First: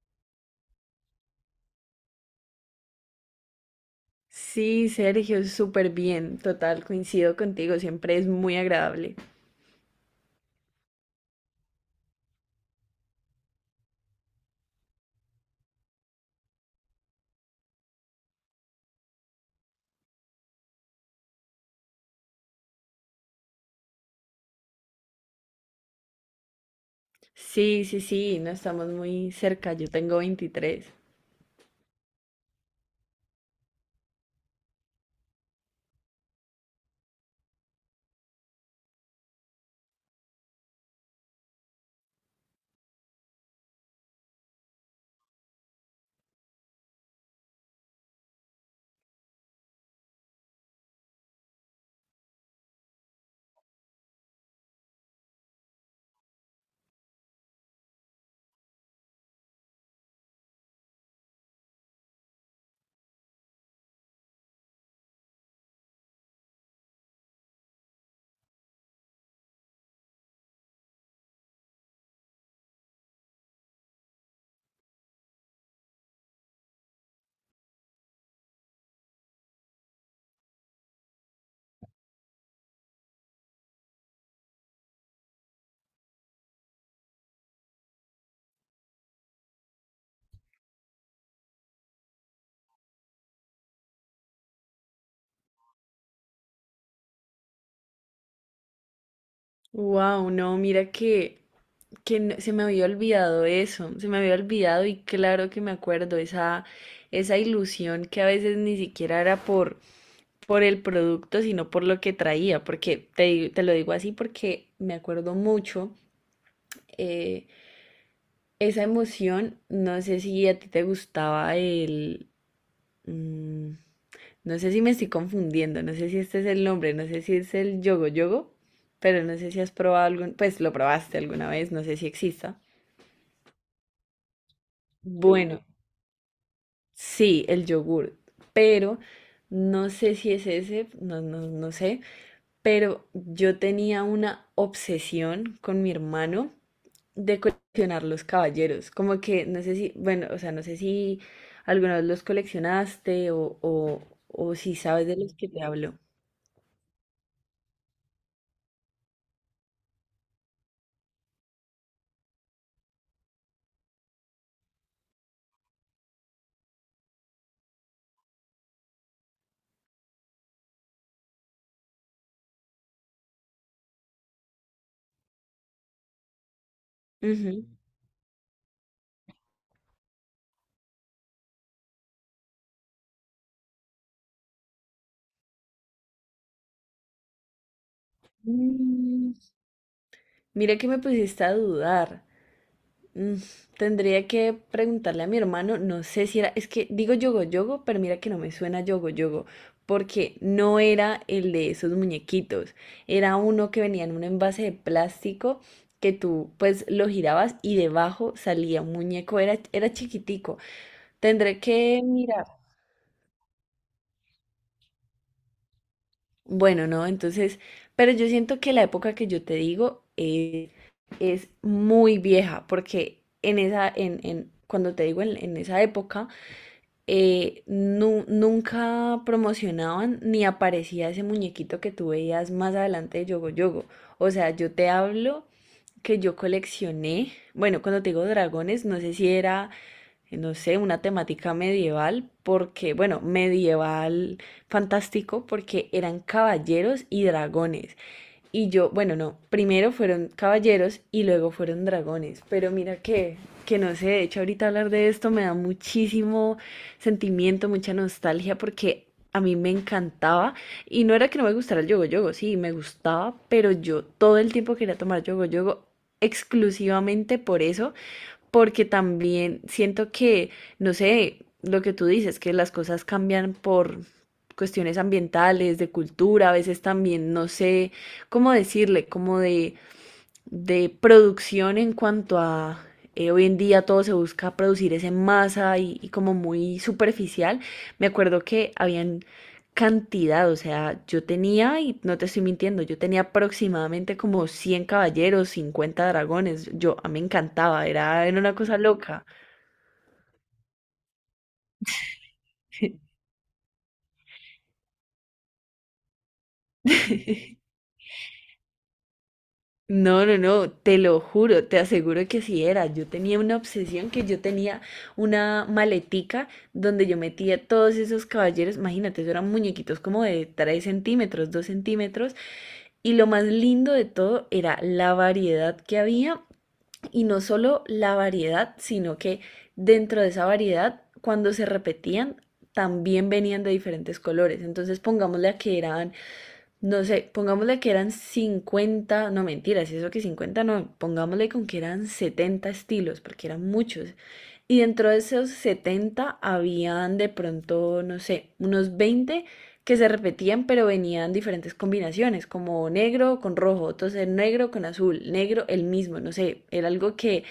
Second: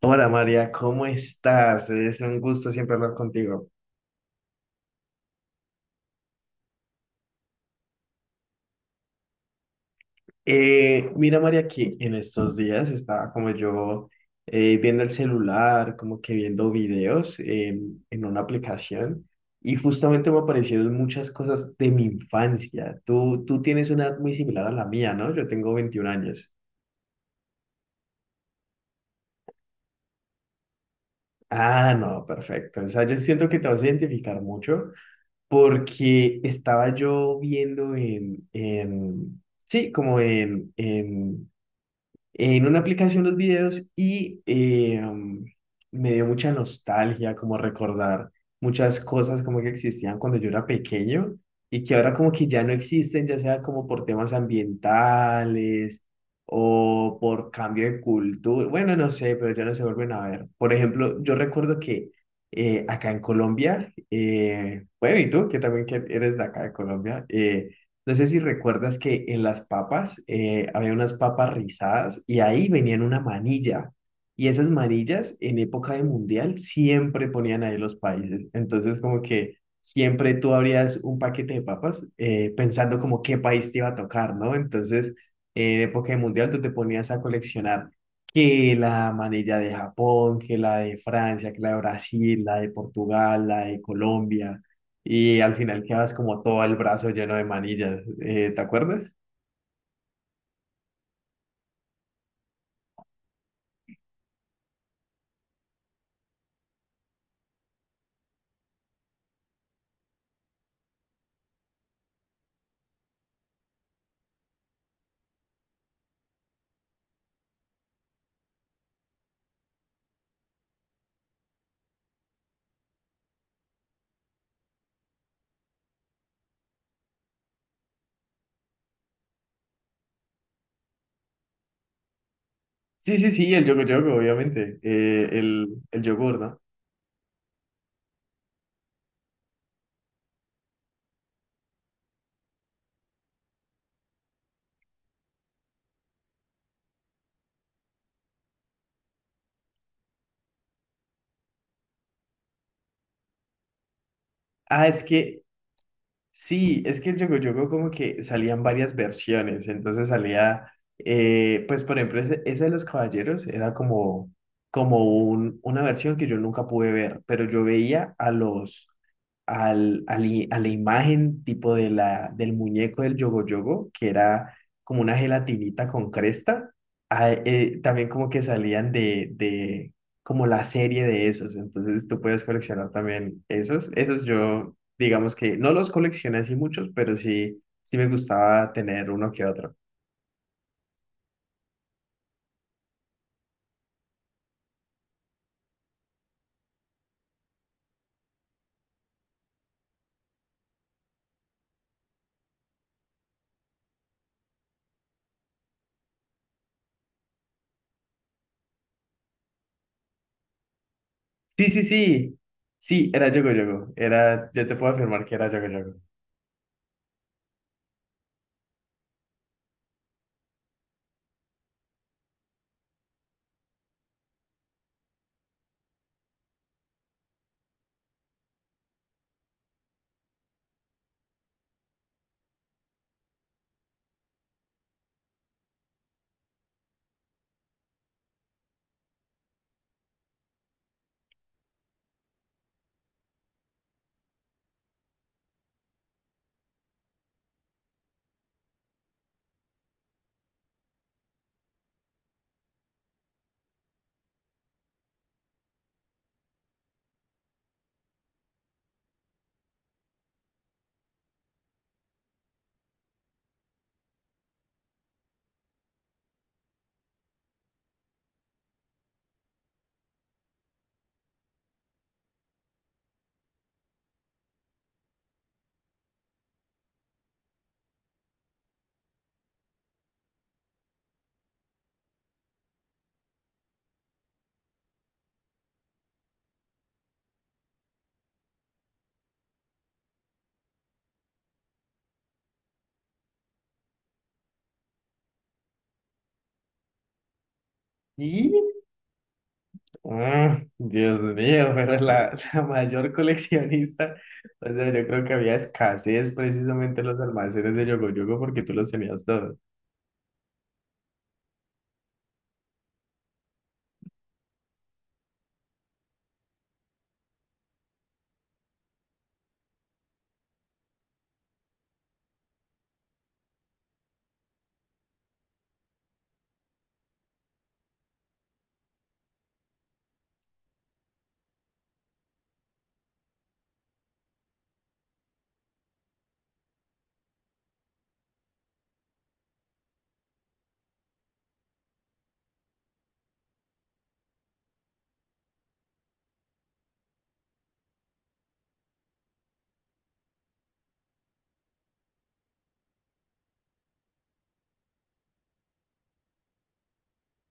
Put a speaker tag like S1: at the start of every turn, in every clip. S1: Hola María, ¿cómo estás? Es un gusto siempre hablar contigo.
S2: Sí, Sergio, súper bien, total, coincido contigo, siempre es muy agradable.
S1: Mira María, que en estos días estaba como yo viendo el celular, como que viendo videos en una aplicación y justamente me aparecieron muchas cosas de mi infancia. Tú tienes una edad muy similar a la mía, ¿no? Yo tengo 21 años.
S2: Sí, sí, sí, no estamos muy cerca, yo tengo 23.
S1: Ah, no, perfecto. O sea, yo siento que te vas a identificar mucho porque estaba yo viendo en sí, como en una aplicación los videos y me dio mucha nostalgia, como recordar muchas cosas como que existían cuando yo era pequeño y que ahora como que ya no existen, ya sea como por temas ambientales o por cambio de cultura, bueno, no sé, pero ya no se vuelven a ver. Por ejemplo, yo recuerdo que acá en Colombia, bueno, y tú, que también que eres de acá de Colombia, no sé si recuerdas que en las papas había unas papas rizadas y ahí venían una manilla. Y esas manillas en época de mundial siempre ponían ahí los países. Entonces como que siempre tú abrías un paquete de papas pensando como qué país te iba a tocar, ¿no? Entonces en época de mundial tú te ponías a coleccionar que la manilla de Japón, que la de Francia, que la de Brasil, la de Portugal, la de Colombia y al final quedas como todo el brazo lleno de manillas. ¿Te acuerdas?
S2: Wow, no, mira que, se me había olvidado eso, se me había olvidado y claro que me acuerdo, esa ilusión que a veces ni siquiera era por el producto, sino por lo que traía, porque te lo digo así porque me acuerdo mucho. eh, Esa emoción, no sé si a ti te gustaba el... Mm, no sé si me estoy confundiendo, no sé si este es el nombre, no sé si es el yogo yogo, pero no sé si has probado algún, pues lo probaste alguna vez, no sé si exista.
S1: Sí, sí, sí, el yogur yogur obviamente.
S2: Bueno,
S1: El yogur, ¿no?
S2: sí, el yogur, pero no sé si es ese, no, no, no sé, pero yo tenía una obsesión con mi hermano de coleccionar los caballeros, como que no sé si, bueno, o sea, no sé si alguna vez los coleccionaste o si
S1: Ah, es
S2: sabes de los
S1: que
S2: que te hablo.
S1: sí, es que el Yogo Yogo como que salían varias versiones, entonces salía, pues por ejemplo, ese de los caballeros era como, como una versión que yo nunca pude ver, pero yo veía a los, al, al i- a la imagen tipo de del muñeco del Yogo Yogo, que era como una gelatinita con cresta, también como que salían de como la serie de esos, entonces tú puedes coleccionar también esos yo digamos que no los coleccioné así muchos, pero sí, sí me gustaba tener uno
S2: Mm,
S1: que otro.
S2: mira que me pusiste a dudar. Mm, tendría que preguntarle a mi hermano, no sé si era, es que digo yogo yogo, pero mira que no me suena yogo yogo, porque no era el de esos muñequitos, era uno que venía en un envase de plástico que tú pues lo girabas y debajo salía un muñeco, era, era chiquitico. Tendré
S1: Sí, sí,
S2: que
S1: sí,
S2: mirar.
S1: sí, era Yogo Yogo, era, yo te puedo afirmar que era Yogo Yogo.
S2: Bueno, no, entonces, pero yo siento que la época que yo te digo es muy vieja, porque en esa, cuando te digo en esa época, nunca promocionaban ni aparecía ese muñequito que tú veías más adelante de Yogo Yogo. O sea, yo te hablo que yo coleccioné, bueno, cuando te digo dragones, no sé si era no sé, una temática medieval, porque, bueno, medieval fantástico, porque eran caballeros y dragones. Y yo, bueno, no, primero fueron caballeros y luego fueron dragones. Pero mira que no sé, de hecho ahorita hablar de esto me da muchísimo sentimiento, mucha nostalgia, porque... A mí me encantaba y no era que no me gustara el yogo yogo, sí, me gustaba, pero yo todo el tiempo quería tomar yogo yogo exclusivamente por eso porque también siento que, no sé, lo que tú dices, que las cosas cambian por cuestiones ambientales, de cultura, a veces también, no sé cómo decirle, como de producción en cuanto a hoy en día todo se busca producir es en masa y como muy superficial. Me acuerdo que habían cantidad, o sea, yo tenía, y no te estoy mintiendo, yo tenía aproximadamente como 100 caballeros, 50 dragones. Yo, a mí me encantaba, era, era una
S1: Y,
S2: cosa loca.
S1: ah, Dios mío, pero la, la mayor coleccionista, o sea, yo creo que había escasez precisamente en los almacenes de Yogo Yogo porque tú los tenías todos.
S2: No, no, no, te lo juro, te aseguro que sí era. Yo tenía una obsesión que yo tenía una maletica donde yo metía todos esos caballeros, imagínate, eso eran muñequitos como de 3 centímetros, 2 centímetros, y lo más lindo de todo era la variedad que había, y no solo la variedad, sino que dentro de esa variedad, cuando se repetían, también venían de diferentes colores. Entonces pongámosle a que eran no sé, pongámosle que eran 50 no mentiras, eso que 50 no, pongámosle con que eran 70 estilos, porque eran muchos. Y dentro de esos 70 habían de pronto, no sé, unos 20 que se repetían, pero venían diferentes combinaciones, como negro con rojo, entonces negro con azul, negro el mismo, no sé, era algo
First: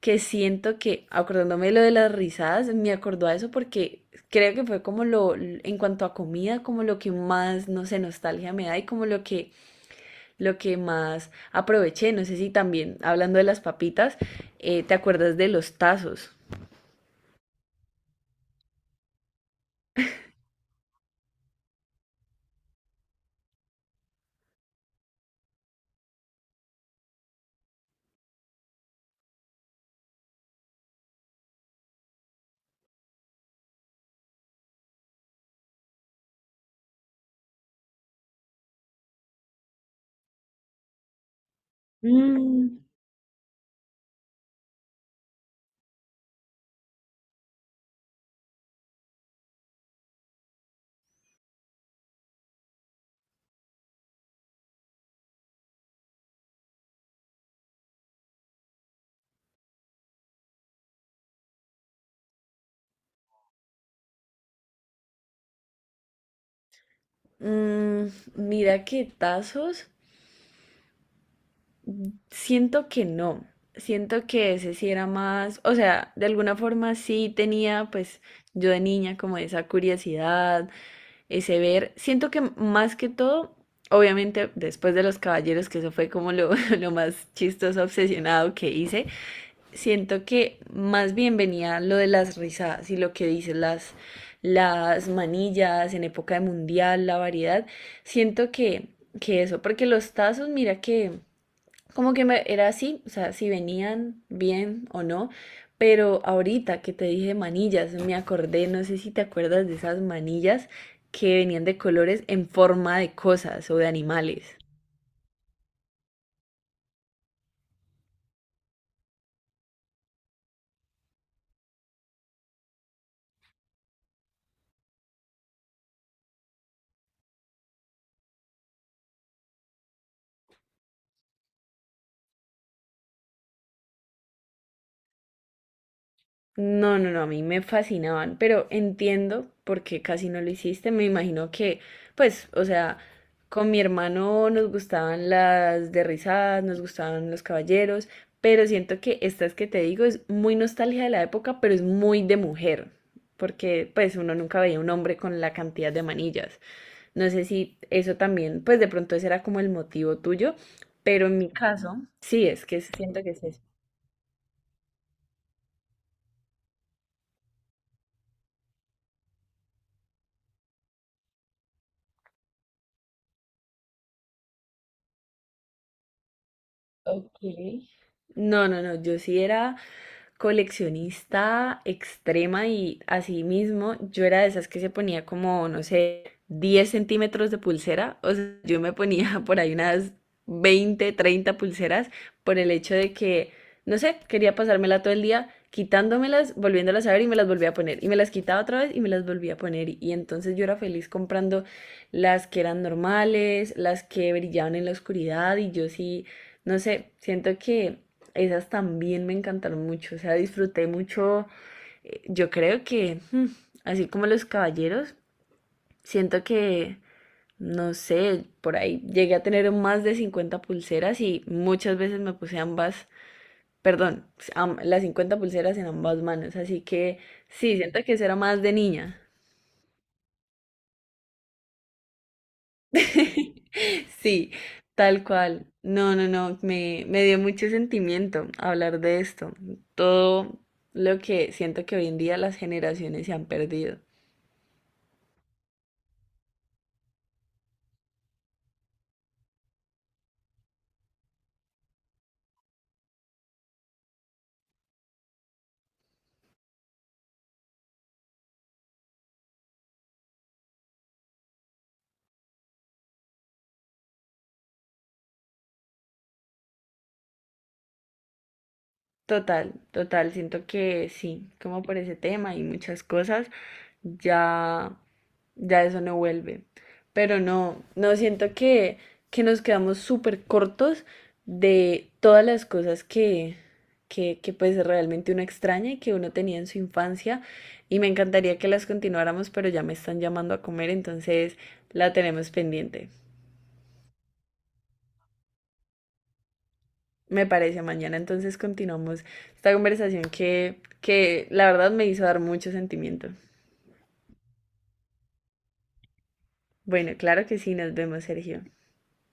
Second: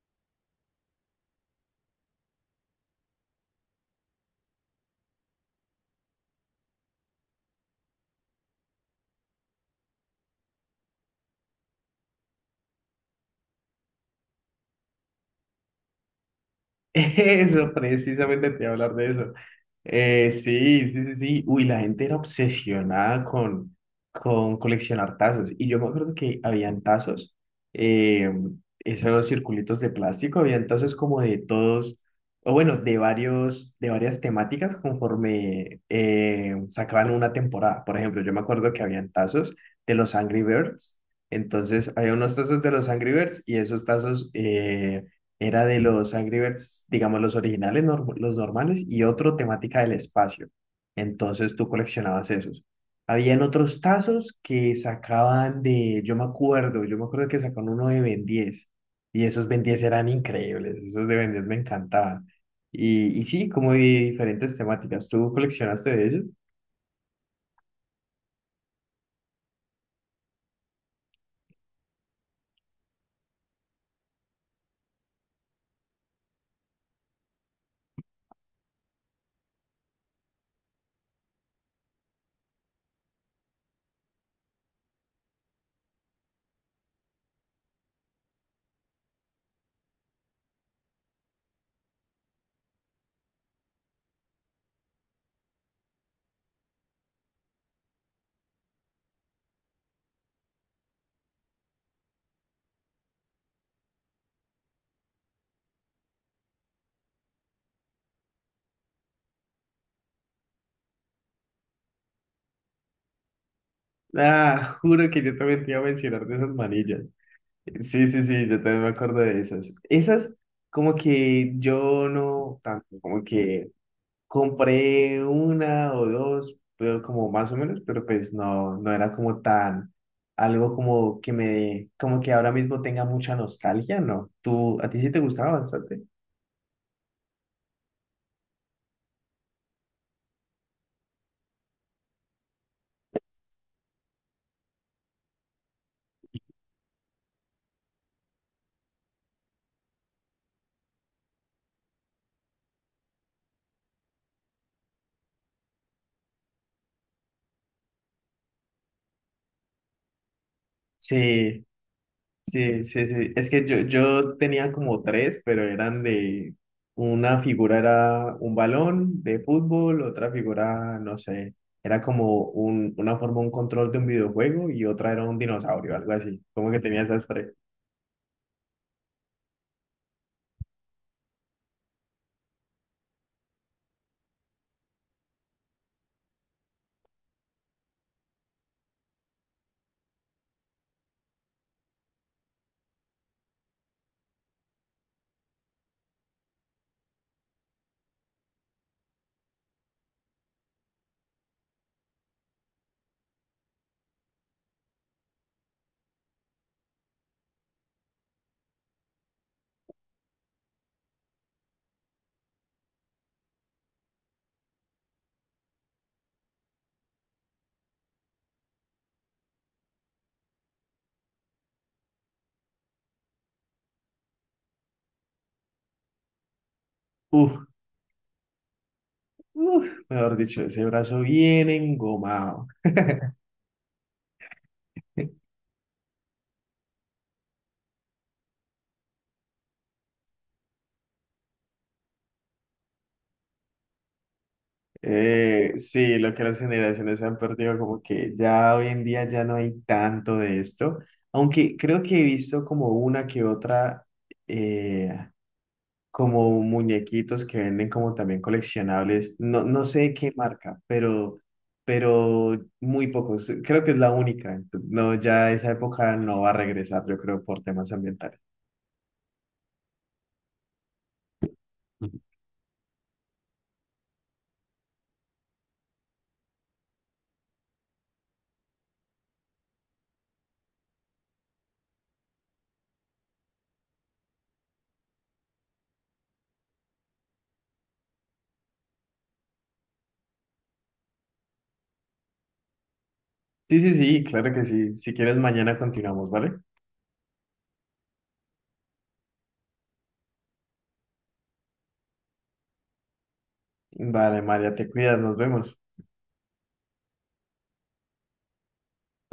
S2: que siento que, acordándome de lo de las risadas, me acordó a eso porque creo que fue como lo, en cuanto a comida, como lo que más, no sé, nostalgia me da y como lo que más aproveché. No sé si también, hablando de las papitas, ¿te acuerdas de los tazos?
S1: Eso, precisamente te iba a hablar de eso. Sí, sí, sí, sí. Uy, la gente era obsesionada con coleccionar tazos. Y yo me acuerdo que habían tazos, eh, esos circulitos de plástico, habían tazos como de todos, o bueno, de varios, de varias temáticas conforme sacaban una temporada. Por ejemplo, yo me acuerdo que habían tazos de los Angry Birds. Entonces, había unos tazos de
S2: Mm.
S1: los Angry Birds y esos tazos, era de los Angry Birds, digamos los originales, los normales, y otro temática del espacio. Entonces tú coleccionabas esos. Habían otros tazos que sacaban de, yo me acuerdo que sacaban uno de Ben 10, y esos Ben 10 eran increíbles, esos de Ben 10 me encantaban. Y sí, como de diferentes temáticas. ¿Tú coleccionaste de ellos?
S2: Mm, mira que tazos, siento que no. Siento que ese sí era más, o sea, de alguna forma sí tenía, pues yo de niña como esa curiosidad, ese ver. Siento que más que todo, obviamente después de Los Caballeros, que eso fue como lo, lo más chistoso, obsesionado que hice, siento que más bien venía lo de las risadas y lo que dices, las manillas en época de mundial, la variedad. Siento que eso, porque los tazos, mira que como que me, era así, o sea, si venían bien o no, pero ahorita que te dije manillas, me acordé, no sé si te acuerdas de esas manillas que venían de colores en forma de cosas o de animales.
S1: Ah, juro que yo también te iba a mencionar de esas manillas. Sí, sí, sí, yo también me acuerdo de esas. Esas, como que yo no tanto, como que compré una o dos, pero como más o menos, pero pues no, no era como tan, algo como que me, como que ahora mismo tenga mucha nostalgia, ¿no? ¿Tú, a ti sí te gustaba bastante?
S2: No, no, no, a mí me fascinaban, pero entiendo por qué casi no lo hiciste. Me imagino que, pues, o sea, con mi hermano nos gustaban las de risadas, nos gustaban los caballeros, pero siento que estas que te digo es muy nostalgia de la época, pero es muy de mujer, porque pues uno nunca veía un hombre con la cantidad de manillas. No sé si eso también, pues de pronto ese era como el motivo tuyo, pero en mi
S1: Sí,
S2: caso, sí, es que
S1: sí, sí,
S2: siento que
S1: sí.
S2: es
S1: Es
S2: eso.
S1: que yo tenía como tres, pero eran de una figura era un balón de fútbol, otra figura, no sé, era como una forma, un control de un videojuego y otra era un dinosaurio, algo así. Como que tenía esas
S2: Ok.
S1: tres.
S2: No, no, no, yo sí era coleccionista extrema y así mismo yo era de esas que se ponía como, no sé, 10 centímetros de pulsera. O sea, yo me ponía por ahí unas 20 30 pulseras por el hecho de que, no sé, quería pasármela todo el día quitándomelas, volviéndolas a ver y me las volvía a poner. Y me las quitaba otra vez y me las volvía a poner. Y entonces yo era feliz comprando las que eran normales, las que brillaban en la oscuridad y yo sí, no sé, siento que esas también me encantaron mucho, o sea, disfruté mucho. Yo creo que, mm, así como los caballeros, siento que, no sé, por ahí llegué a tener más de 50 pulseras y muchas veces me puse ambas, perdón, las 50 pulseras en ambas manos, así que
S1: Uf,
S2: sí, siento que eso era más de niña.
S1: uf, mejor dicho, ese brazo bien engomado.
S2: Sí, tal cual. No, no, no, me dio mucho sentimiento hablar de esto. Todo lo que siento que hoy en día las generaciones se han perdido.
S1: Sí, lo que las generaciones han perdido, como que ya hoy en día ya no hay tanto de esto, aunque creo que he visto como una que otra. eh, Como muñequitos que venden como también coleccionables. No, no sé qué marca, pero muy pocos. Creo que es la única. No, ya esa época no va a regresar, yo creo, por temas ambientales.
S2: Total, total, siento que sí, como por ese
S1: Ujú.
S2: tema y muchas cosas, ya, ya eso no vuelve. Pero no, no siento que nos quedamos súper cortos de todas las cosas que pues realmente uno extraña y que uno tenía en su infancia. Y me encantaría que las continuáramos, pero ya me están llamando a comer, entonces la tenemos pendiente.
S1: Sí, sí, sí, claro que sí. Si quieres, mañana continuamos, ¿vale?
S2: Me parece, mañana entonces continuamos esta conversación que la verdad me hizo dar mucho sentimiento.
S1: Vale, María, te cuidas, nos vemos.
S2: Bueno, claro que sí, nos vemos, Sergio.